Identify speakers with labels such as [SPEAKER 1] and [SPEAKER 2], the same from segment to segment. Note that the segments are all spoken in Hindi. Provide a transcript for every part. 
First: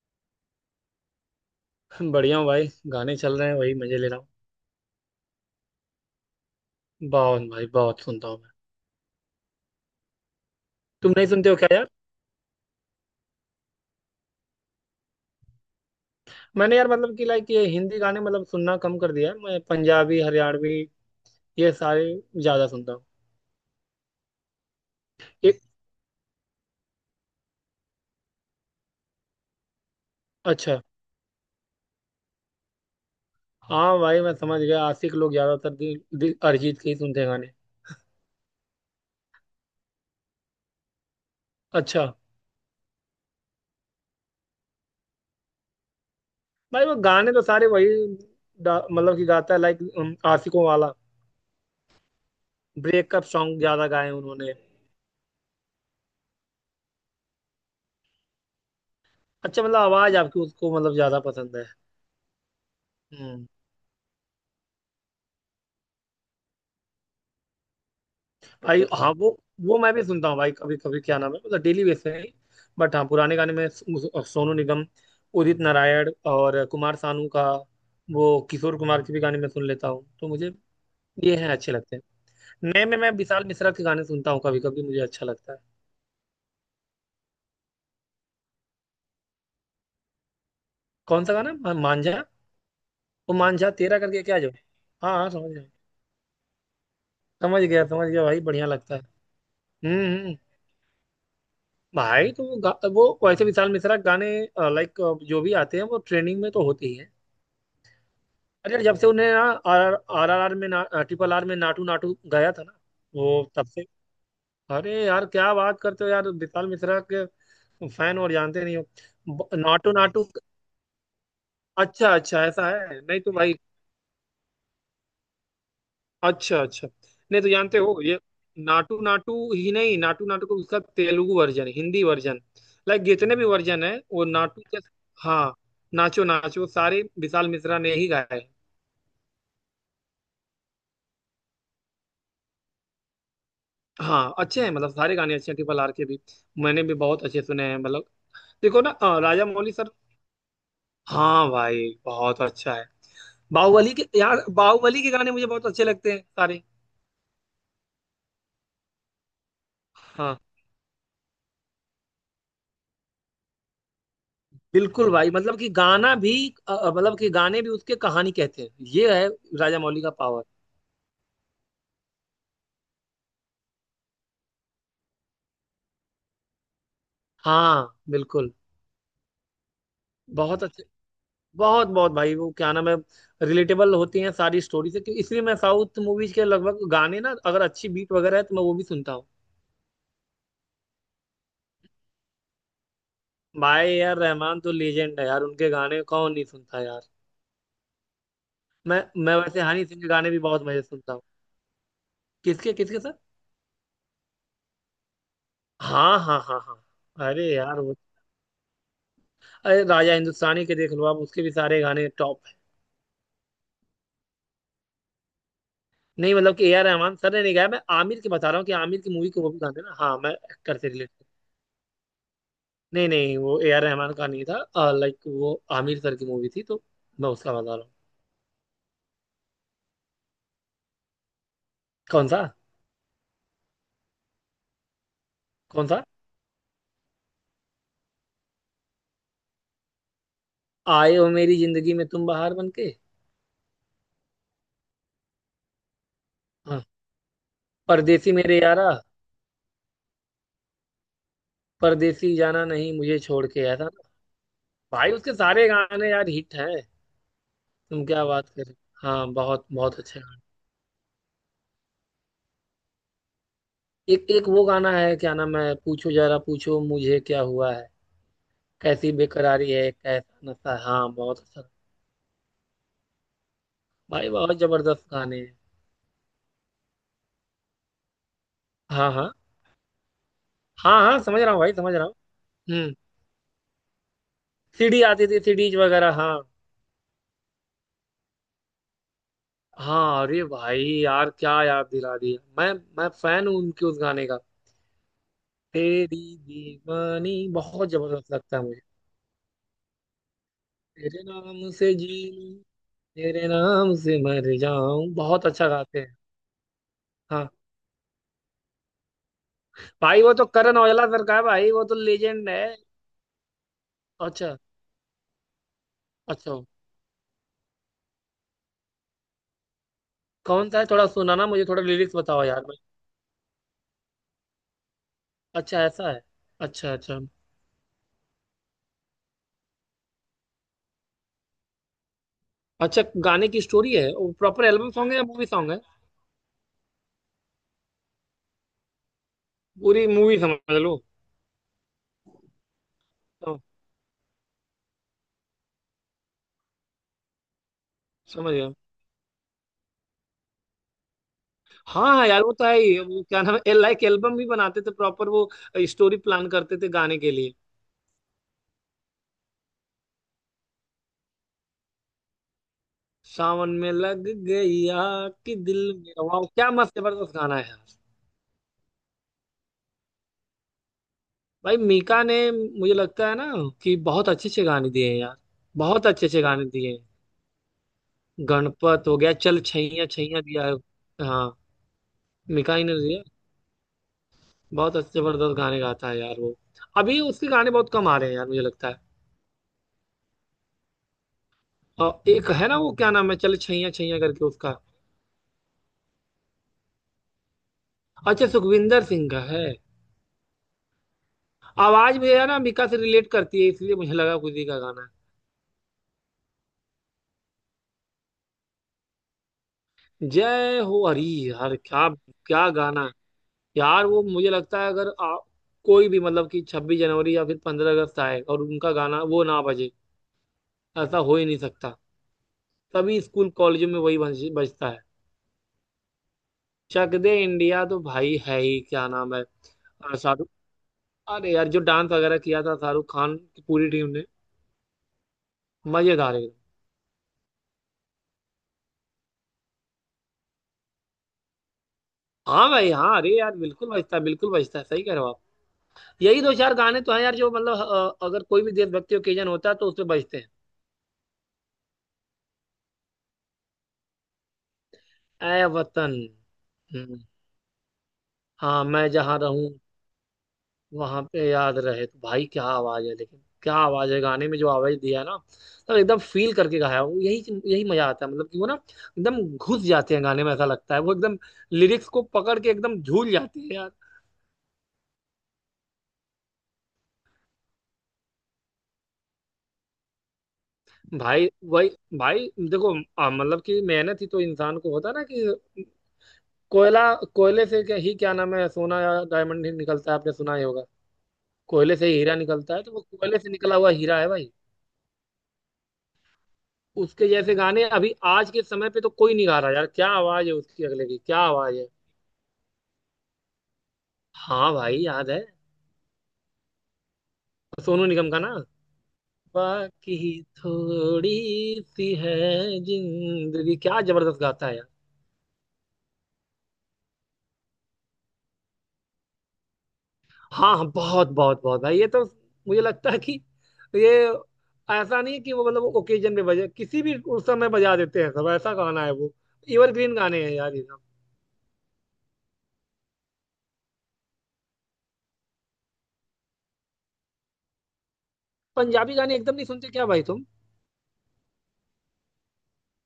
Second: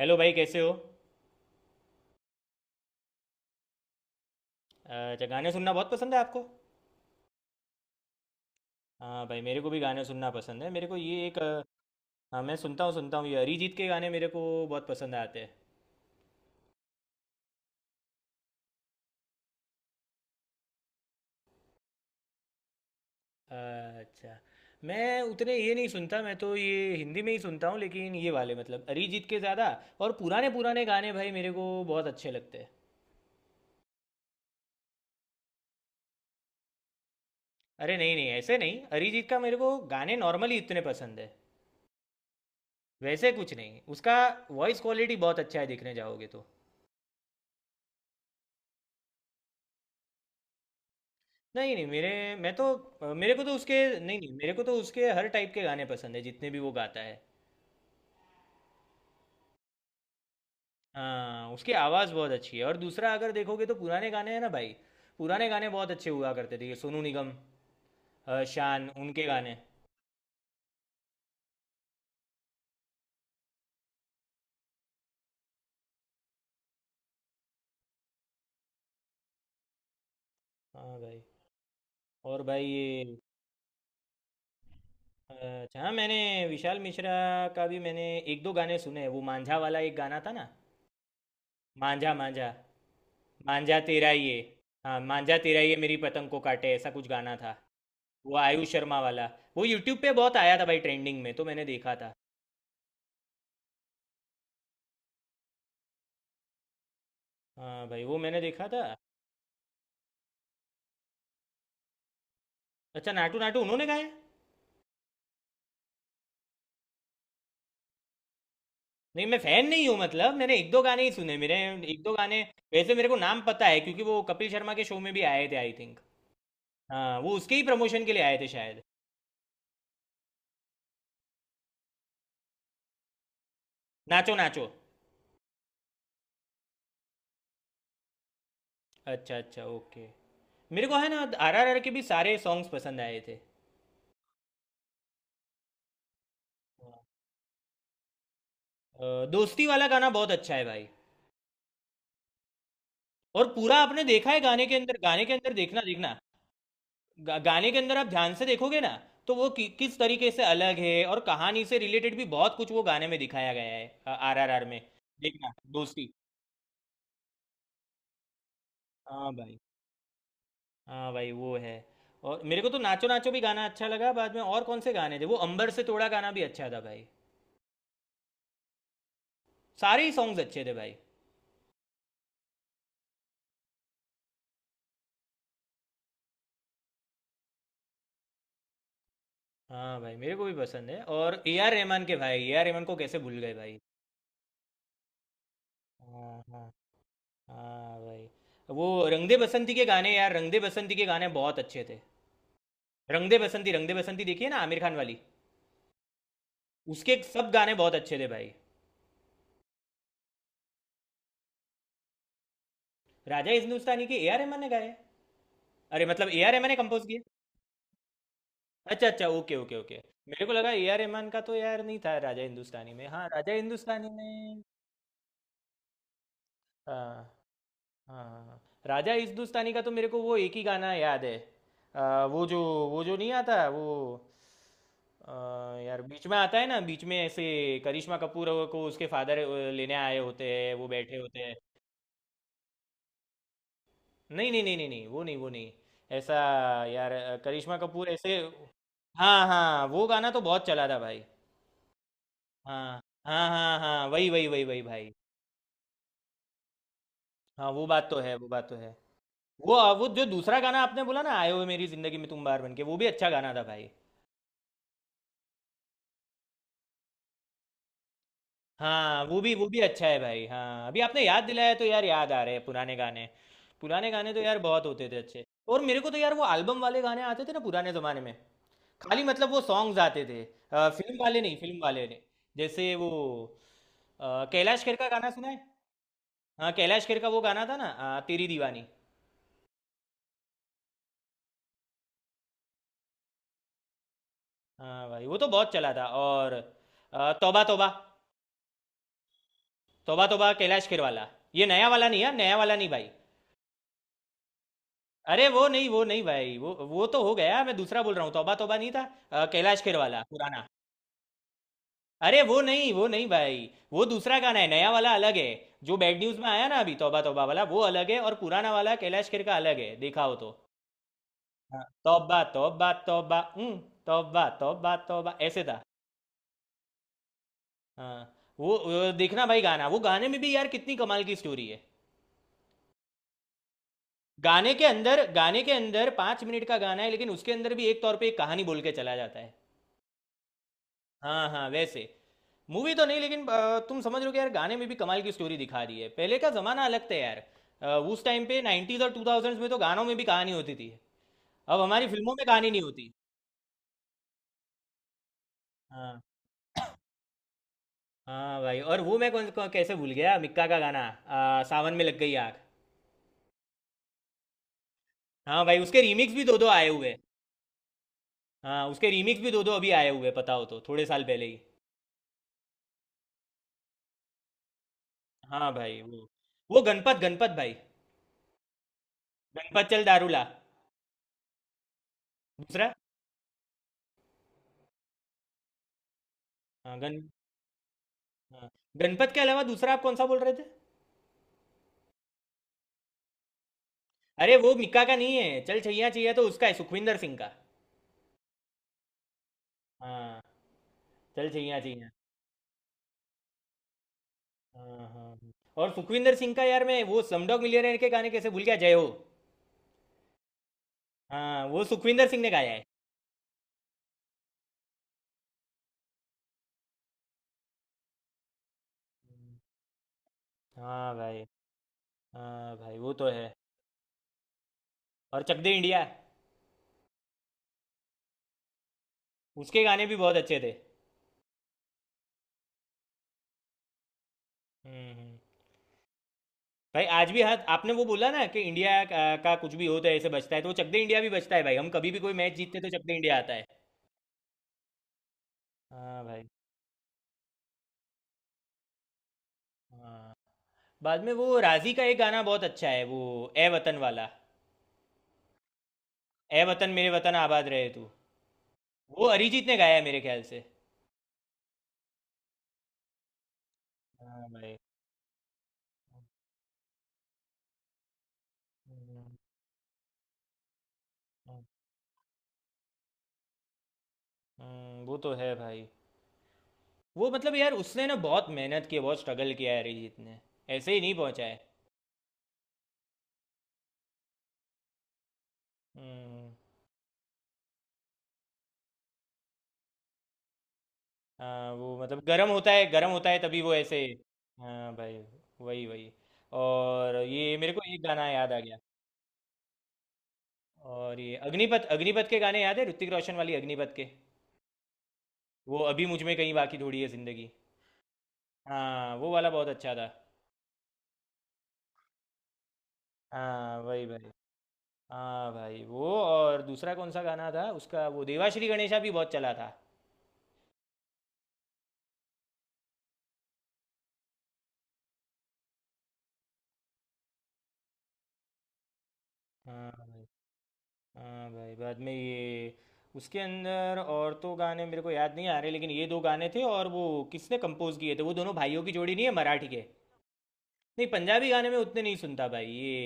[SPEAKER 1] हेलो भाई, कैसे हो।
[SPEAKER 2] बढ़िया हूँ भाई। गाने चल रहे हैं वही मजे ले रहा
[SPEAKER 1] अच्छा, गाने सुनना बहुत पसंद है आपको।
[SPEAKER 2] हूँ बहुत भाई, बहुत सुनता हूँ मैं।
[SPEAKER 1] हाँ भाई, मेरे को भी गाने सुनना पसंद है। मेरे को
[SPEAKER 2] तुम
[SPEAKER 1] ये
[SPEAKER 2] नहीं
[SPEAKER 1] एक
[SPEAKER 2] सुनते हो क्या यार?
[SPEAKER 1] हाँ मैं सुनता हूँ सुनता हूँ, ये अरिजीत के गाने मेरे को बहुत पसंद आते
[SPEAKER 2] मैंने यार मतलब कि लाइक ये हिंदी गाने मतलब सुनना कम कर दिया है, मैं पंजाबी हरियाणवी ये सारे ज्यादा सुनता हूँ।
[SPEAKER 1] हैं। अच्छा, मैं उतने
[SPEAKER 2] एक
[SPEAKER 1] ये नहीं सुनता, मैं तो ये हिंदी में ही सुनता हूँ लेकिन ये वाले मतलब अरिजीत के ज़्यादा, और पुराने
[SPEAKER 2] अच्छा।
[SPEAKER 1] पुराने गाने भाई मेरे को बहुत अच्छे लगते हैं।
[SPEAKER 2] हाँ भाई मैं समझ गया, आशिक लोग ज्यादातर दि- दि- अरिजीत के ही सुनते हैं गाने।
[SPEAKER 1] अरे नहीं नहीं, ऐसे नहीं, अरिजीत का मेरे को गाने नॉर्मली इतने पसंद है
[SPEAKER 2] अच्छा।
[SPEAKER 1] वैसे, कुछ नहीं उसका। वॉइस क्वालिटी बहुत अच्छा है देखने जाओगे तो।
[SPEAKER 2] भाई वो गाने तो सारे वही मतलब कि गाता है लाइक आशिकों वाला
[SPEAKER 1] नहीं नहीं, मैं तो अ,
[SPEAKER 2] ब्रेकअप
[SPEAKER 1] मेरे को तो
[SPEAKER 2] सॉन्ग
[SPEAKER 1] उसके
[SPEAKER 2] ज्यादा गाए
[SPEAKER 1] नहीं नहीं, मेरे
[SPEAKER 2] उन्होंने।
[SPEAKER 1] को तो उसके हर टाइप के गाने पसंद है जितने भी वो गाता है।
[SPEAKER 2] अच्छा मतलब आवाज आपकी उसको मतलब ज्यादा
[SPEAKER 1] हाँ,
[SPEAKER 2] पसंद है।
[SPEAKER 1] उसकी आवाज़ बहुत अच्छी है, और दूसरा अगर
[SPEAKER 2] हम्म
[SPEAKER 1] देखोगे तो पुराने गाने हैं ना भाई, पुराने गाने बहुत अच्छे हुआ करते थे। ये सोनू निगम,
[SPEAKER 2] भाई
[SPEAKER 1] शान,
[SPEAKER 2] मतलब हाँ
[SPEAKER 1] उनके
[SPEAKER 2] वो,
[SPEAKER 1] गाने।
[SPEAKER 2] मैं भी सुनता हूँ भाई कभी कभी, क्या नाम है, मतलब डेली बेस पे नहीं। बट हाँ पुराने गाने में सोनू निगम, उदित नारायण और कुमार सानू का, वो किशोर कुमार के भी गाने मैं सुन लेता हूँ तो मुझे
[SPEAKER 1] हाँ भाई,
[SPEAKER 2] ये हैं अच्छे लगते
[SPEAKER 1] और भाई
[SPEAKER 2] हैं। नए में मैं
[SPEAKER 1] ये
[SPEAKER 2] विशाल मिश्रा के गाने सुनता हूँ कभी कभी, मुझे अच्छा
[SPEAKER 1] अ,
[SPEAKER 2] लगता है।
[SPEAKER 1] अच्छा, हाँ मैंने विशाल मिश्रा का भी मैंने एक दो गाने सुने हैं। वो मांझा वाला एक गाना था ना,
[SPEAKER 2] कौन सा गाना,
[SPEAKER 1] मांझा
[SPEAKER 2] मांझा?
[SPEAKER 1] मांझा।
[SPEAKER 2] वो मांझा
[SPEAKER 1] मांझा
[SPEAKER 2] तेरा
[SPEAKER 1] तेरा
[SPEAKER 2] करके क्या
[SPEAKER 1] ये,
[SPEAKER 2] जो।
[SPEAKER 1] हाँ
[SPEAKER 2] हाँ हाँ
[SPEAKER 1] मांझा
[SPEAKER 2] समझ
[SPEAKER 1] तेरा
[SPEAKER 2] गया,
[SPEAKER 1] ये मेरी पतंग को काटे, ऐसा कुछ गाना था।
[SPEAKER 2] समझ गया समझ गया
[SPEAKER 1] वो
[SPEAKER 2] भाई, बढ़िया
[SPEAKER 1] आयुष
[SPEAKER 2] लगता
[SPEAKER 1] शर्मा
[SPEAKER 2] है।
[SPEAKER 1] वाला वो यूट्यूब पे
[SPEAKER 2] हम्म।
[SPEAKER 1] बहुत आया था भाई, ट्रेंडिंग में, तो मैंने देखा था।
[SPEAKER 2] भाई तो वो वो वैसे विशाल मिश्रा के गाने लाइक जो भी आते हैं वो ट्रेनिंग में तो होती है।
[SPEAKER 1] हाँ भाई वो मैंने देखा
[SPEAKER 2] अरे
[SPEAKER 1] था।
[SPEAKER 2] जब से उन्हें ना आर आर आर में ना ट्रिपल आर में नाटू नाटू गाया था ना,
[SPEAKER 1] अच्छा, नाटू
[SPEAKER 2] वो
[SPEAKER 1] नाटू
[SPEAKER 2] तब से।
[SPEAKER 1] उन्होंने गाया।
[SPEAKER 2] अरे यार क्या बात करते हो यार, विशाल मिश्रा के फैन और जानते नहीं हो?
[SPEAKER 1] नहीं, मैं फैन नहीं
[SPEAKER 2] नाटू
[SPEAKER 1] हूँ,
[SPEAKER 2] नाटू।
[SPEAKER 1] मतलब मैंने एक दो गाने ही सुने मेरे, एक दो
[SPEAKER 2] अच्छा
[SPEAKER 1] गाने।
[SPEAKER 2] अच्छा ऐसा
[SPEAKER 1] वैसे
[SPEAKER 2] है,
[SPEAKER 1] मेरे को
[SPEAKER 2] नहीं तो
[SPEAKER 1] नाम
[SPEAKER 2] भाई।
[SPEAKER 1] पता है क्योंकि वो कपिल शर्मा के शो में भी आए थे, आई थिंक।
[SPEAKER 2] अच्छा अच्छा।
[SPEAKER 1] हाँ, वो
[SPEAKER 2] नहीं तो
[SPEAKER 1] उसके ही
[SPEAKER 2] जानते हो
[SPEAKER 1] प्रमोशन के
[SPEAKER 2] ये
[SPEAKER 1] लिए आए थे शायद।
[SPEAKER 2] नाटू नाटू ही नहीं, नाटू नाटू को उसका Telugu version, Hindi version like जितने भी वर्जन है वो
[SPEAKER 1] नाचो
[SPEAKER 2] नाटू
[SPEAKER 1] नाचो।
[SPEAKER 2] के। हाँ। नाचो नाचो सारे विशाल मिश्रा ने ही गाए हैं।
[SPEAKER 1] अच्छा अच्छा, ओके। मेरे को है ना, आर आर आर के भी सारे सॉन्ग्स पसंद आए थे।
[SPEAKER 2] हाँ अच्छे हैं मतलब सारे गाने अच्छे हैं, ट्रिपल आर के भी मैंने भी बहुत अच्छे सुने हैं मतलब। देखो ना राजा
[SPEAKER 1] दोस्ती
[SPEAKER 2] मौली
[SPEAKER 1] वाला
[SPEAKER 2] सर।
[SPEAKER 1] गाना बहुत अच्छा है भाई।
[SPEAKER 2] हाँ भाई बहुत अच्छा है।
[SPEAKER 1] और पूरा
[SPEAKER 2] बाहुबली के
[SPEAKER 1] आपने देखा है,
[SPEAKER 2] यार,
[SPEAKER 1] गाने के अंदर,
[SPEAKER 2] बाहुबली के
[SPEAKER 1] गाने
[SPEAKER 2] गाने
[SPEAKER 1] के
[SPEAKER 2] मुझे
[SPEAKER 1] अंदर,
[SPEAKER 2] बहुत
[SPEAKER 1] देखना
[SPEAKER 2] अच्छे लगते
[SPEAKER 1] देखना,
[SPEAKER 2] हैं सारे।
[SPEAKER 1] गाने के अंदर आप ध्यान से देखोगे ना, तो वो किस तरीके
[SPEAKER 2] हाँ
[SPEAKER 1] से अलग है, और कहानी से रिलेटेड भी बहुत कुछ वो गाने में दिखाया गया है आरआरआर में।
[SPEAKER 2] बिल्कुल भाई
[SPEAKER 1] देखना,
[SPEAKER 2] मतलब कि
[SPEAKER 1] दोस्ती।
[SPEAKER 2] गाना भी मतलब कि गाने भी उसके कहानी कहते हैं। ये है
[SPEAKER 1] हाँ भाई।
[SPEAKER 2] राजा मौली का पावर।
[SPEAKER 1] हाँ भाई वो है। और मेरे को तो नाचो नाचो भी गाना अच्छा लगा बाद में, और कौन से गाने थे, वो अंबर से तोड़ा गाना भी अच्छा था भाई।
[SPEAKER 2] हाँ बिल्कुल।
[SPEAKER 1] सारे ही सॉन्ग्स
[SPEAKER 2] बहुत
[SPEAKER 1] अच्छे थे
[SPEAKER 2] अच्छे,
[SPEAKER 1] भाई।
[SPEAKER 2] बहुत बहुत भाई, वो क्या नाम है, रिलेटेबल होती हैं सारी स्टोरी से, इसलिए मैं साउथ मूवीज के लगभग गाने ना अगर अच्छी बीट वगैरह है तो मैं वो भी सुनता हूँ।
[SPEAKER 1] हाँ भाई, मेरे को भी पसंद है। और ए आर रहमान के, भाई ए आर रहमान को कैसे भूल गए भाई।
[SPEAKER 2] भाई यार रहमान तो लीजेंड है यार, उनके गाने कौन
[SPEAKER 1] हाँ
[SPEAKER 2] नहीं
[SPEAKER 1] हाँ।
[SPEAKER 2] सुनता यार।
[SPEAKER 1] हाँ भाई,
[SPEAKER 2] मैं
[SPEAKER 1] वो रंग
[SPEAKER 2] मैं
[SPEAKER 1] दे
[SPEAKER 2] वैसे
[SPEAKER 1] बसंती
[SPEAKER 2] हनी
[SPEAKER 1] के
[SPEAKER 2] सिंह के
[SPEAKER 1] गाने,
[SPEAKER 2] गाने
[SPEAKER 1] यार
[SPEAKER 2] भी
[SPEAKER 1] रंग दे
[SPEAKER 2] बहुत मजे से
[SPEAKER 1] बसंती के
[SPEAKER 2] सुनता हूँ।
[SPEAKER 1] गाने बहुत अच्छे थे।
[SPEAKER 2] किसके किसके सर?
[SPEAKER 1] रंग दे बसंती, रंग दे बसंती देखी है ना, आमिर खान वाली,
[SPEAKER 2] हाँ हाँ हाँ हाँ।
[SPEAKER 1] उसके
[SPEAKER 2] अरे
[SPEAKER 1] सब गाने
[SPEAKER 2] यार
[SPEAKER 1] बहुत
[SPEAKER 2] वो,
[SPEAKER 1] अच्छे थे भाई।
[SPEAKER 2] अरे राजा हिंदुस्तानी के देख लो आप, उसके भी सारे गाने टॉप है।
[SPEAKER 1] राजा इस हिंदुस्तानी के ए आर रहमान ने गाए, अरे मतलब
[SPEAKER 2] नहीं
[SPEAKER 1] ए आर
[SPEAKER 2] मतलब कि
[SPEAKER 1] रहमान
[SPEAKER 2] ए
[SPEAKER 1] ने
[SPEAKER 2] आर
[SPEAKER 1] कंपोज
[SPEAKER 2] रहमान
[SPEAKER 1] किए।
[SPEAKER 2] सर ने नहीं गाया, मैं आमिर के बता रहा हूँ कि आमिर
[SPEAKER 1] अच्छा
[SPEAKER 2] की
[SPEAKER 1] अच्छा,
[SPEAKER 2] मूवी के वो
[SPEAKER 1] ओके
[SPEAKER 2] भी
[SPEAKER 1] ओके
[SPEAKER 2] गाने ना,
[SPEAKER 1] ओके।
[SPEAKER 2] हाँ मैं
[SPEAKER 1] मेरे को लगा
[SPEAKER 2] एक्टर
[SPEAKER 1] ए
[SPEAKER 2] से
[SPEAKER 1] आर
[SPEAKER 2] रिलेटेड।
[SPEAKER 1] रहमान का तो यार नहीं था राजा हिंदुस्तानी में,
[SPEAKER 2] नहीं
[SPEAKER 1] हाँ
[SPEAKER 2] नहीं
[SPEAKER 1] राजा
[SPEAKER 2] वो ए आर
[SPEAKER 1] हिंदुस्तानी
[SPEAKER 2] रहमान का नहीं
[SPEAKER 1] में।
[SPEAKER 2] था, लाइक वो आमिर सर की मूवी थी तो
[SPEAKER 1] हाँ
[SPEAKER 2] मैं उसका बता रहा हूँ।
[SPEAKER 1] हाँ हाँ। राजा हिंदुस्तानी का तो मेरे को वो एक ही गाना याद है।
[SPEAKER 2] कौन सा?
[SPEAKER 1] वो जो, वो जो नहीं आता वो, आ,
[SPEAKER 2] कौन
[SPEAKER 1] यार
[SPEAKER 2] सा?
[SPEAKER 1] बीच में आता है ना, बीच में ऐसे करिश्मा कपूर को उसके फादर लेने आए होते हैं, वो बैठे
[SPEAKER 2] आए हो
[SPEAKER 1] होते हैं।
[SPEAKER 2] मेरी जिंदगी में तुम बहार बन के।
[SPEAKER 1] नहीं नहीं नहीं नहीं नहीं, वो नहीं वो नहीं, ऐसा
[SPEAKER 2] हाँ।
[SPEAKER 1] यार, करिश्मा कपूर
[SPEAKER 2] परदेसी
[SPEAKER 1] ऐसे।
[SPEAKER 2] मेरे यारा।
[SPEAKER 1] हाँ हाँ, वो गाना तो बहुत चला था भाई।
[SPEAKER 2] परदेसी जाना नहीं
[SPEAKER 1] हाँ
[SPEAKER 2] मुझे छोड़
[SPEAKER 1] हाँ
[SPEAKER 2] के,
[SPEAKER 1] हाँ
[SPEAKER 2] ऐसा
[SPEAKER 1] हाँ,
[SPEAKER 2] ना।
[SPEAKER 1] वही वही वही वही
[SPEAKER 2] भाई
[SPEAKER 1] भाई।
[SPEAKER 2] उसके सारे गाने यार हिट हैं।
[SPEAKER 1] हाँ, वो
[SPEAKER 2] तुम
[SPEAKER 1] बात तो
[SPEAKER 2] क्या
[SPEAKER 1] है, वो
[SPEAKER 2] बात कर
[SPEAKER 1] बात
[SPEAKER 2] रहे
[SPEAKER 1] तो है।
[SPEAKER 2] हो? हाँ बहुत
[SPEAKER 1] वो
[SPEAKER 2] बहुत
[SPEAKER 1] वो
[SPEAKER 2] अच्छे
[SPEAKER 1] जो
[SPEAKER 2] गाने।
[SPEAKER 1] दूसरा गाना आपने बोला ना, आए हुए मेरी जिंदगी में तुम बार बन के, वो भी अच्छा गाना था भाई।
[SPEAKER 2] एक एक वो गाना है, क्या नाम है, पूछो जरा पूछो मुझे क्या हुआ है, कैसी
[SPEAKER 1] हाँ वो भी, वो
[SPEAKER 2] बेकरारी
[SPEAKER 1] भी
[SPEAKER 2] है
[SPEAKER 1] अच्छा है भाई।
[SPEAKER 2] कैसा नशा है,
[SPEAKER 1] हाँ, अभी
[SPEAKER 2] हाँ
[SPEAKER 1] आपने
[SPEAKER 2] बहुत
[SPEAKER 1] याद
[SPEAKER 2] अच्छा।
[SPEAKER 1] दिलाया तो यार याद आ रहे हैं पुराने गाने। पुराने
[SPEAKER 2] भाई
[SPEAKER 1] गाने तो
[SPEAKER 2] बहुत
[SPEAKER 1] यार बहुत
[SPEAKER 2] जबरदस्त
[SPEAKER 1] होते थे
[SPEAKER 2] गाने
[SPEAKER 1] अच्छे।
[SPEAKER 2] हैं।
[SPEAKER 1] और मेरे को तो यार वो एल्बम वाले गाने आते थे ना पुराने ज़माने में,
[SPEAKER 2] हाँ
[SPEAKER 1] खाली
[SPEAKER 2] हाँ
[SPEAKER 1] मतलब वो सॉन्ग्स आते थे,
[SPEAKER 2] हाँ हाँ
[SPEAKER 1] फिल्म
[SPEAKER 2] समझ
[SPEAKER 1] वाले
[SPEAKER 2] रहा
[SPEAKER 1] नहीं,
[SPEAKER 2] हूँ भाई
[SPEAKER 1] फिल्म
[SPEAKER 2] समझ रहा
[SPEAKER 1] वाले
[SPEAKER 2] हूँ।
[SPEAKER 1] ने। जैसे
[SPEAKER 2] हम्म।
[SPEAKER 1] वो, कैलाश खेर
[SPEAKER 2] सीडी
[SPEAKER 1] का
[SPEAKER 2] आती
[SPEAKER 1] गाना
[SPEAKER 2] थी,
[SPEAKER 1] सुना है।
[SPEAKER 2] सीडीज वगैरह, हाँ
[SPEAKER 1] हाँ कैलाश खेर का वो गाना था ना, तेरी दीवानी।
[SPEAKER 2] हाँ। अरे भाई यार क्या याद दिला दिया, मैं फैन हूँ उनके उस गाने का।
[SPEAKER 1] हाँ भाई, वो तो बहुत चला था।
[SPEAKER 2] तेरी
[SPEAKER 1] और
[SPEAKER 2] दीवानी
[SPEAKER 1] तौबा तौबा।
[SPEAKER 2] बहुत जबरदस्त लगता है मुझे।
[SPEAKER 1] तौबा तौबा कैलाश खेर
[SPEAKER 2] तेरे
[SPEAKER 1] वाला, ये
[SPEAKER 2] नाम
[SPEAKER 1] नया
[SPEAKER 2] से जी
[SPEAKER 1] वाला नहीं है,
[SPEAKER 2] लूं,
[SPEAKER 1] नया वाला नहीं भाई।
[SPEAKER 2] तेरे नाम से मर जाऊं, बहुत
[SPEAKER 1] अरे
[SPEAKER 2] अच्छा गाते
[SPEAKER 1] वो
[SPEAKER 2] हैं।
[SPEAKER 1] नहीं भाई, वो तो हो
[SPEAKER 2] हाँ
[SPEAKER 1] गया, मैं दूसरा बोल रहा हूँ, तौबा तौबा नहीं था। कैलाश खेर वाला
[SPEAKER 2] भाई वो तो
[SPEAKER 1] पुराना।
[SPEAKER 2] करण औजला सर का है भाई, वो तो
[SPEAKER 1] अरे
[SPEAKER 2] लेजेंड है।
[SPEAKER 1] वो नहीं भाई, वो दूसरा
[SPEAKER 2] अच्छा
[SPEAKER 1] गाना है, नया वाला अलग है, जो बैड न्यूज में
[SPEAKER 2] अच्छा।
[SPEAKER 1] आया ना अभी तौबा तौबा वाला, वो अलग है, और पुराना वाला कैलाश खेर का अलग है, देखा हो तो।
[SPEAKER 2] कौन सा है, थोड़ा सुनाना मुझे,
[SPEAKER 1] हाँ
[SPEAKER 2] थोड़ा लिरिक्स
[SPEAKER 1] तौबा
[SPEAKER 2] बताओ यार भाई।
[SPEAKER 1] तौबा तौबा। हम्म। तौबा तौबा तौबा ऐसे था।
[SPEAKER 2] अच्छा ऐसा है। अच्छा अच्छा।
[SPEAKER 1] हाँ। वो देखना भाई गाना, वो गाने में भी यार कितनी कमाल की स्टोरी है।
[SPEAKER 2] अच्छा गाने की स्टोरी है? वो प्रॉपर
[SPEAKER 1] गाने के
[SPEAKER 2] एल्बम सॉन्ग है
[SPEAKER 1] अंदर,
[SPEAKER 2] या मूवी
[SPEAKER 1] गाने के
[SPEAKER 2] सॉन्ग है?
[SPEAKER 1] अंदर पाँच मिनट का गाना है, लेकिन उसके अंदर भी एक तौर पे एक कहानी बोल के चला जाता है।
[SPEAKER 2] पूरी मूवी समझ लो।
[SPEAKER 1] हाँ हाँ वैसे, मूवी तो नहीं, लेकिन
[SPEAKER 2] तो,
[SPEAKER 1] तुम समझ रहे हो कि यार गाने में भी कमाल की स्टोरी दिखा रही है। पहले का जमाना अलग था यार, उस टाइम
[SPEAKER 2] समझ
[SPEAKER 1] पे
[SPEAKER 2] गया।
[SPEAKER 1] 90s और 2000s में तो गानों में भी कहानी होती थी। अब
[SPEAKER 2] हाँ
[SPEAKER 1] हमारी
[SPEAKER 2] हाँ
[SPEAKER 1] फिल्मों
[SPEAKER 2] यार
[SPEAKER 1] में
[SPEAKER 2] वो तो
[SPEAKER 1] कहानी
[SPEAKER 2] है
[SPEAKER 1] नहीं
[SPEAKER 2] ही,
[SPEAKER 1] होती।
[SPEAKER 2] वो क्या नाम है, लाइक एल्बम भी बनाते थे प्रॉपर, वो स्टोरी
[SPEAKER 1] हाँ।
[SPEAKER 2] प्लान करते थे गाने के लिए।
[SPEAKER 1] हाँ भाई। और वो मैं कौन कौन- कैसे भूल गया, मिक्का का गाना, सावन में लग गई आग।
[SPEAKER 2] सावन में लग गया कि
[SPEAKER 1] हाँ भाई,
[SPEAKER 2] दिल
[SPEAKER 1] उसके
[SPEAKER 2] मेरा,
[SPEAKER 1] रीमिक्स भी
[SPEAKER 2] वाह
[SPEAKER 1] दो दो
[SPEAKER 2] क्या
[SPEAKER 1] आए
[SPEAKER 2] मस्त
[SPEAKER 1] हुए।
[SPEAKER 2] जबरदस्त गाना है यार।
[SPEAKER 1] हाँ, उसके रीमिक्स भी दो दो अभी आए हुए, पता हो तो, थोड़े साल पहले ही।
[SPEAKER 2] भाई मीका ने मुझे लगता है ना कि बहुत अच्छे अच्छे गाने दिए हैं यार,
[SPEAKER 1] हाँ भाई
[SPEAKER 2] बहुत अच्छे
[SPEAKER 1] वो
[SPEAKER 2] अच्छे गाने
[SPEAKER 1] वो
[SPEAKER 2] दिए हैं।
[SPEAKER 1] गणपत, गणपत भाई।
[SPEAKER 2] गणपत हो गया, चल
[SPEAKER 1] गणपत चल
[SPEAKER 2] छैया छैया
[SPEAKER 1] दारूला,
[SPEAKER 2] दिया है। हाँ मीका ही ने
[SPEAKER 1] दूसरा।
[SPEAKER 2] दिया। बहुत अच्छे जबरदस्त गाने गाता है यार वो।
[SPEAKER 1] हाँ
[SPEAKER 2] अभी
[SPEAKER 1] गण
[SPEAKER 2] उसके गाने बहुत कम आ रहे हैं यार मुझे
[SPEAKER 1] हाँ,
[SPEAKER 2] लगता है।
[SPEAKER 1] गणपत के अलावा दूसरा आप कौन सा बोल रहे थे।
[SPEAKER 2] और एक है ना वो क्या नाम है, चल छैया छैया करके
[SPEAKER 1] अरे वो
[SPEAKER 2] उसका।
[SPEAKER 1] मिक्का का नहीं है, चल छैया छैया तो उसका है, सुखविंदर सिंह का।
[SPEAKER 2] अच्छा सुखविंदर सिंह का है।
[SPEAKER 1] हाँ, चल छैया छैया।
[SPEAKER 2] आवाज भी है ना मीका से रिलेट करती है इसलिए मुझे लगा कुछ ही का
[SPEAKER 1] हाँ
[SPEAKER 2] गाना
[SPEAKER 1] हाँ
[SPEAKER 2] है।
[SPEAKER 1] हाँ। और सुखविंदर सिंह का यार, मैं वो समडॉग मिलियनेयर के गाने कैसे भूल गया, जय हो।
[SPEAKER 2] जय हो हरी,
[SPEAKER 1] हाँ,
[SPEAKER 2] हर
[SPEAKER 1] वो
[SPEAKER 2] क्या,
[SPEAKER 1] सुखविंदर सिंह ने
[SPEAKER 2] क्या
[SPEAKER 1] गाया है।
[SPEAKER 2] गाना है। यार वो मुझे लगता है अगर कोई भी मतलब कि 26 जनवरी या फिर 15 अगस्त आए और उनका गाना वो ना बजे,
[SPEAKER 1] हाँ
[SPEAKER 2] ऐसा हो
[SPEAKER 1] भाई।
[SPEAKER 2] ही नहीं सकता।
[SPEAKER 1] हाँ भाई वो
[SPEAKER 2] सभी
[SPEAKER 1] तो
[SPEAKER 2] स्कूल
[SPEAKER 1] है।
[SPEAKER 2] कॉलेजों में वही बजता है।
[SPEAKER 1] और चक दे इंडिया,
[SPEAKER 2] चक दे इंडिया तो भाई है ही, क्या नाम है,
[SPEAKER 1] उसके गाने भी बहुत
[SPEAKER 2] शाहरुख।
[SPEAKER 1] अच्छे थे।
[SPEAKER 2] अरे यार जो डांस वगैरह किया था शाहरुख खान की पूरी टीम ने,
[SPEAKER 1] हम्म हम्म।
[SPEAKER 2] मजेदार है।
[SPEAKER 1] भाई आज भी हाथ आपने वो बोला ना कि इंडिया का कुछ भी होता है ऐसे, बचता है तो वो चक दे इंडिया भी बचता है भाई, हम कभी भी कोई मैच
[SPEAKER 2] हाँ
[SPEAKER 1] जीतते तो
[SPEAKER 2] भाई
[SPEAKER 1] चक दे
[SPEAKER 2] हाँ, अरे
[SPEAKER 1] इंडिया आता
[SPEAKER 2] यार
[SPEAKER 1] है।
[SPEAKER 2] बिल्कुल बजता है बिल्कुल बजता है, सही कह रहे हो आप।
[SPEAKER 1] हाँ
[SPEAKER 2] यही
[SPEAKER 1] भाई।
[SPEAKER 2] दो चार गाने तो हैं यार जो मतलब अगर कोई भी देशभक्ति ओकेजन होता है तो उसमें
[SPEAKER 1] हाँ,
[SPEAKER 2] बजते हैं।
[SPEAKER 1] बाद में वो राजी का एक गाना बहुत अच्छा है, वो ए वतन वाला,
[SPEAKER 2] ऐ वतन।
[SPEAKER 1] ए वतन मेरे
[SPEAKER 2] हम्म,
[SPEAKER 1] वतन आबाद रहे तू,
[SPEAKER 2] हाँ मैं
[SPEAKER 1] वो
[SPEAKER 2] जहाँ
[SPEAKER 1] अरिजीत
[SPEAKER 2] रहूं
[SPEAKER 1] ने गाया है मेरे ख्याल से।
[SPEAKER 2] वहां पे याद रहे तो, भाई क्या आवाज है, लेकिन क्या आवाज है
[SPEAKER 1] हाँ
[SPEAKER 2] गाने में जो
[SPEAKER 1] भाई।
[SPEAKER 2] आवाज दिया है ना तो एकदम फील करके गाया है। वो यही यही मजा आता है मतलब कि वो ना एकदम घुस जाते हैं गाने में, ऐसा लगता है वो एकदम लिरिक्स को पकड़ के एकदम झूल जाते हैं यार।
[SPEAKER 1] वो तो है भाई। वो मतलब यार उसने ना बहुत मेहनत की है, बहुत स्ट्रगल किया है अरिजीत ने, ऐसे ही नहीं पहुंचा
[SPEAKER 2] भाई
[SPEAKER 1] है।
[SPEAKER 2] वही, भाई देखो मतलब कि मेहनत ही तो इंसान को होता है ना कि
[SPEAKER 1] हम्म,
[SPEAKER 2] कोयला, कोयले से क्या ही, क्या नाम है, सोना या डायमंड ही निकलता है, आपने सुना ही होगा।
[SPEAKER 1] हाँ वो
[SPEAKER 2] कोयले से ही
[SPEAKER 1] मतलब
[SPEAKER 2] हीरा
[SPEAKER 1] गर्म होता
[SPEAKER 2] निकलता है,
[SPEAKER 1] है,
[SPEAKER 2] तो वो
[SPEAKER 1] गर्म होता है
[SPEAKER 2] कोयले से
[SPEAKER 1] तभी वो
[SPEAKER 2] निकला हुआ
[SPEAKER 1] ऐसे।
[SPEAKER 2] हीरा है भाई।
[SPEAKER 1] हाँ भाई। वही वही। और
[SPEAKER 2] उसके जैसे
[SPEAKER 1] ये मेरे को
[SPEAKER 2] गाने
[SPEAKER 1] एक
[SPEAKER 2] अभी
[SPEAKER 1] गाना
[SPEAKER 2] आज
[SPEAKER 1] याद आ
[SPEAKER 2] के
[SPEAKER 1] गया।
[SPEAKER 2] समय पे तो कोई नहीं गा रहा यार, क्या आवाज है उसकी, अगले की
[SPEAKER 1] और ये
[SPEAKER 2] क्या आवाज है।
[SPEAKER 1] अग्निपथ, अग्निपथ के गाने याद है, ऋतिक रोशन वाली अग्निपथ के,
[SPEAKER 2] हाँ भाई याद है।
[SPEAKER 1] वो अभी मुझ में कहीं बाकी थोड़ी है जिंदगी।
[SPEAKER 2] सोनू निगम का ना?
[SPEAKER 1] हाँ, वो वाला बहुत अच्छा था।
[SPEAKER 2] बाकी थोड़ी सी है जिंदगी,
[SPEAKER 1] हाँ
[SPEAKER 2] क्या
[SPEAKER 1] वही भाई।
[SPEAKER 2] जबरदस्त गाता है यार।
[SPEAKER 1] हाँ भाई वो, और दूसरा कौन सा गाना था उसका, वो देवाश्री गणेशा भी बहुत चला था।
[SPEAKER 2] हाँ हाँ बहुत बहुत बहुत भाई, ये तो मुझे लगता है कि ये ऐसा नहीं है कि वो मतलब ओकेजन पे बजे, किसी भी उस समय बजा देते हैं सब, ऐसा गाना है वो।
[SPEAKER 1] हाँ
[SPEAKER 2] एवरग्रीन
[SPEAKER 1] भाई।
[SPEAKER 2] गाने हैं यार ये सब।
[SPEAKER 1] हाँ भाई, बाद में ये, उसके अंदर और तो गाने मेरे को याद नहीं आ रहे, लेकिन ये दो गाने थे, और वो किसने कंपोज किए थे, वो दोनों भाइयों की
[SPEAKER 2] पंजाबी
[SPEAKER 1] जोड़ी नहीं है
[SPEAKER 2] गाने एकदम नहीं
[SPEAKER 1] मराठी के।
[SPEAKER 2] सुनते क्या भाई तुम?
[SPEAKER 1] नहीं, पंजाबी गाने में उतने नहीं सुनता भाई ये,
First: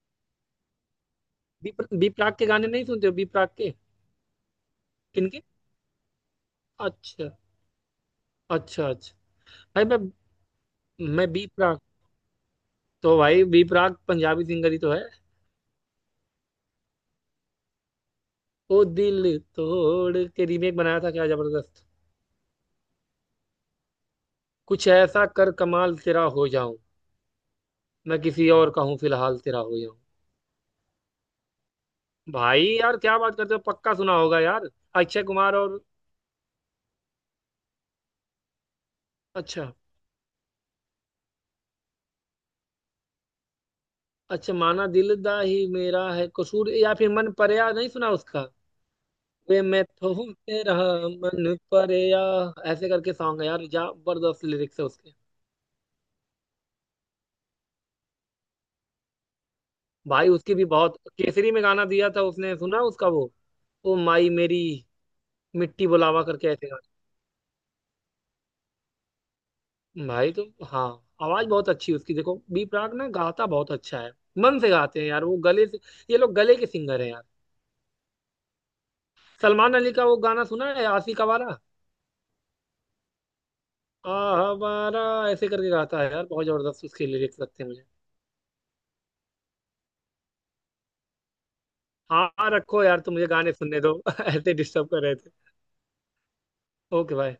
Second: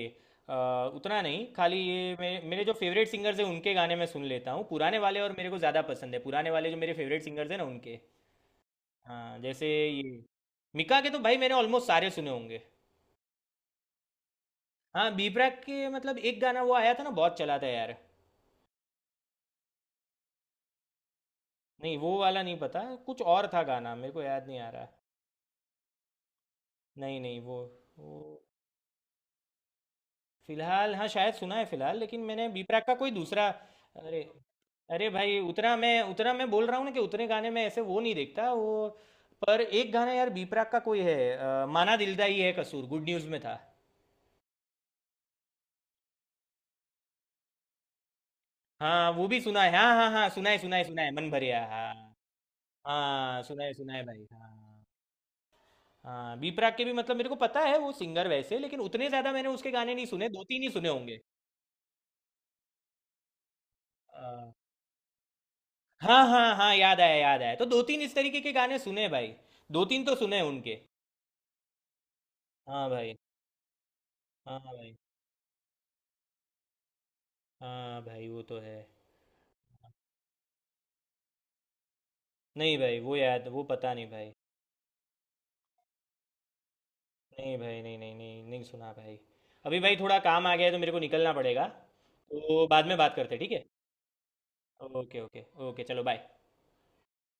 [SPEAKER 1] अ, उतना नहीं,
[SPEAKER 2] बी
[SPEAKER 1] खाली
[SPEAKER 2] बी
[SPEAKER 1] ये
[SPEAKER 2] प्राक के
[SPEAKER 1] मेरे
[SPEAKER 2] गाने
[SPEAKER 1] जो
[SPEAKER 2] नहीं सुनते
[SPEAKER 1] फेवरेट
[SPEAKER 2] हो, बी
[SPEAKER 1] सिंगर्स हैं
[SPEAKER 2] प्राक के?
[SPEAKER 1] उनके गाने मैं सुन लेता हूँ, पुराने वाले। और
[SPEAKER 2] किनके?
[SPEAKER 1] मेरे को ज़्यादा पसंद है पुराने वाले, जो मेरे फेवरेट
[SPEAKER 2] अच्छा।
[SPEAKER 1] सिंगर्स हैं ना उनके।
[SPEAKER 2] अच्छा अच्छा।
[SPEAKER 1] हाँ जैसे
[SPEAKER 2] भाई
[SPEAKER 1] ये, मिका के तो
[SPEAKER 2] मैं
[SPEAKER 1] भाई
[SPEAKER 2] बी
[SPEAKER 1] मैंने
[SPEAKER 2] प्राक,
[SPEAKER 1] ऑलमोस्ट सारे सुने होंगे।
[SPEAKER 2] तो भाई बी प्राक पंजाबी सिंगर ही तो है।
[SPEAKER 1] हाँ, बी प्राक के मतलब एक गाना वो आया था ना, बहुत चला था यार।
[SPEAKER 2] ओ दिल तोड़ के रीमेक बनाया था, क्या जबरदस्त।
[SPEAKER 1] नहीं वो वाला नहीं, पता कुछ और था गाना, मेरे को याद नहीं आ रहा।
[SPEAKER 2] कुछ ऐसा कर कमाल तेरा हो जाऊं,
[SPEAKER 1] नहीं नहीं, वो वो,
[SPEAKER 2] मैं किसी और का हूं फिलहाल तेरा हो जाऊं।
[SPEAKER 1] फिलहाल, हाँ शायद सुना है फिलहाल, लेकिन मैंने बी
[SPEAKER 2] भाई
[SPEAKER 1] प्राक का
[SPEAKER 2] यार
[SPEAKER 1] कोई
[SPEAKER 2] क्या बात
[SPEAKER 1] दूसरा।
[SPEAKER 2] करते हो, पक्का सुना
[SPEAKER 1] अरे,
[SPEAKER 2] होगा यार।
[SPEAKER 1] अरे
[SPEAKER 2] अक्षय
[SPEAKER 1] भाई,
[SPEAKER 2] कुमार
[SPEAKER 1] उतना
[SPEAKER 2] और
[SPEAKER 1] मैं उतना मैं बोल रहा हूँ ना कि उतने गाने में ऐसे वो नहीं देखता वो। पर
[SPEAKER 2] अच्छा
[SPEAKER 1] एक गाना यार बी प्राक का कोई है, माना दिलदा ही है कसूर, गुड न्यूज़ में था।
[SPEAKER 2] अच्छा। माना दिल दा ही मेरा है कसूर, या फिर मन परया नहीं सुना उसका?
[SPEAKER 1] हाँ वो भी
[SPEAKER 2] वे
[SPEAKER 1] सुना है,
[SPEAKER 2] मैं
[SPEAKER 1] हाँ हाँ
[SPEAKER 2] तो हूं
[SPEAKER 1] हाँ, सुना है
[SPEAKER 2] तेरा
[SPEAKER 1] सुना है सुना है, मन
[SPEAKER 2] मन
[SPEAKER 1] भरिया, हाँ।
[SPEAKER 2] परया, ऐसे करके सॉन्ग
[SPEAKER 1] हाँ
[SPEAKER 2] है यार,
[SPEAKER 1] सुना है भाई,
[SPEAKER 2] जबरदस्त लिरिक्स
[SPEAKER 1] हाँ।
[SPEAKER 2] है उसके।
[SPEAKER 1] हाँ, बी प्राक के भी मतलब मेरे को पता है वो सिंगर वैसे, लेकिन उतने ज्यादा मैंने उसके गाने नहीं सुने,
[SPEAKER 2] भाई
[SPEAKER 1] दो
[SPEAKER 2] उसकी
[SPEAKER 1] तीन
[SPEAKER 2] भी
[SPEAKER 1] ही सुने
[SPEAKER 2] बहुत
[SPEAKER 1] होंगे।
[SPEAKER 2] केसरी में गाना दिया था उसने, सुना उसका वो, ओ माई
[SPEAKER 1] अ,
[SPEAKER 2] मेरी मिट्टी बुलावा
[SPEAKER 1] हाँ
[SPEAKER 2] करके
[SPEAKER 1] हाँ
[SPEAKER 2] ऐसे,
[SPEAKER 1] हाँ, याद आया याद आया, तो दो तीन इस तरीके के गाने सुने भाई, दो तीन
[SPEAKER 2] गाना
[SPEAKER 1] तो
[SPEAKER 2] भाई
[SPEAKER 1] सुने
[SPEAKER 2] तो
[SPEAKER 1] उनके।
[SPEAKER 2] हाँ। आवाज बहुत अच्छी है उसकी, देखो बी
[SPEAKER 1] हाँ
[SPEAKER 2] प्राक ना
[SPEAKER 1] भाई।
[SPEAKER 2] गाता बहुत अच्छा है,
[SPEAKER 1] हाँ
[SPEAKER 2] मन से
[SPEAKER 1] भाई।
[SPEAKER 2] गाते हैं यार वो, गले से। ये लोग गले के सिंगर हैं यार।
[SPEAKER 1] हाँ भाई वो तो है।
[SPEAKER 2] सलमान अली का वो गाना सुना है आशिक आवारा,
[SPEAKER 1] नहीं भाई, वो याद, वो पता नहीं भाई।
[SPEAKER 2] आवारा ऐसे करके गाता है यार, बहुत जबरदस्त उसके लिरिक्स
[SPEAKER 1] नहीं
[SPEAKER 2] लगते हैं
[SPEAKER 1] भाई,
[SPEAKER 2] मुझे।
[SPEAKER 1] नहीं नहीं नहीं, नहीं सुना भाई। अभी भाई थोड़ा काम आ गया है तो मेरे को निकलना पड़ेगा,
[SPEAKER 2] हाँ
[SPEAKER 1] तो
[SPEAKER 2] रखो
[SPEAKER 1] बाद में
[SPEAKER 2] यार,
[SPEAKER 1] बात
[SPEAKER 2] तुम मुझे
[SPEAKER 1] करते हैं, ठीक
[SPEAKER 2] गाने
[SPEAKER 1] है।
[SPEAKER 2] सुनने दो ऐसे डिस्टर्ब कर रहे
[SPEAKER 1] ओके
[SPEAKER 2] थे।
[SPEAKER 1] ओके ओके, चलो बाय।
[SPEAKER 2] ओके भाई।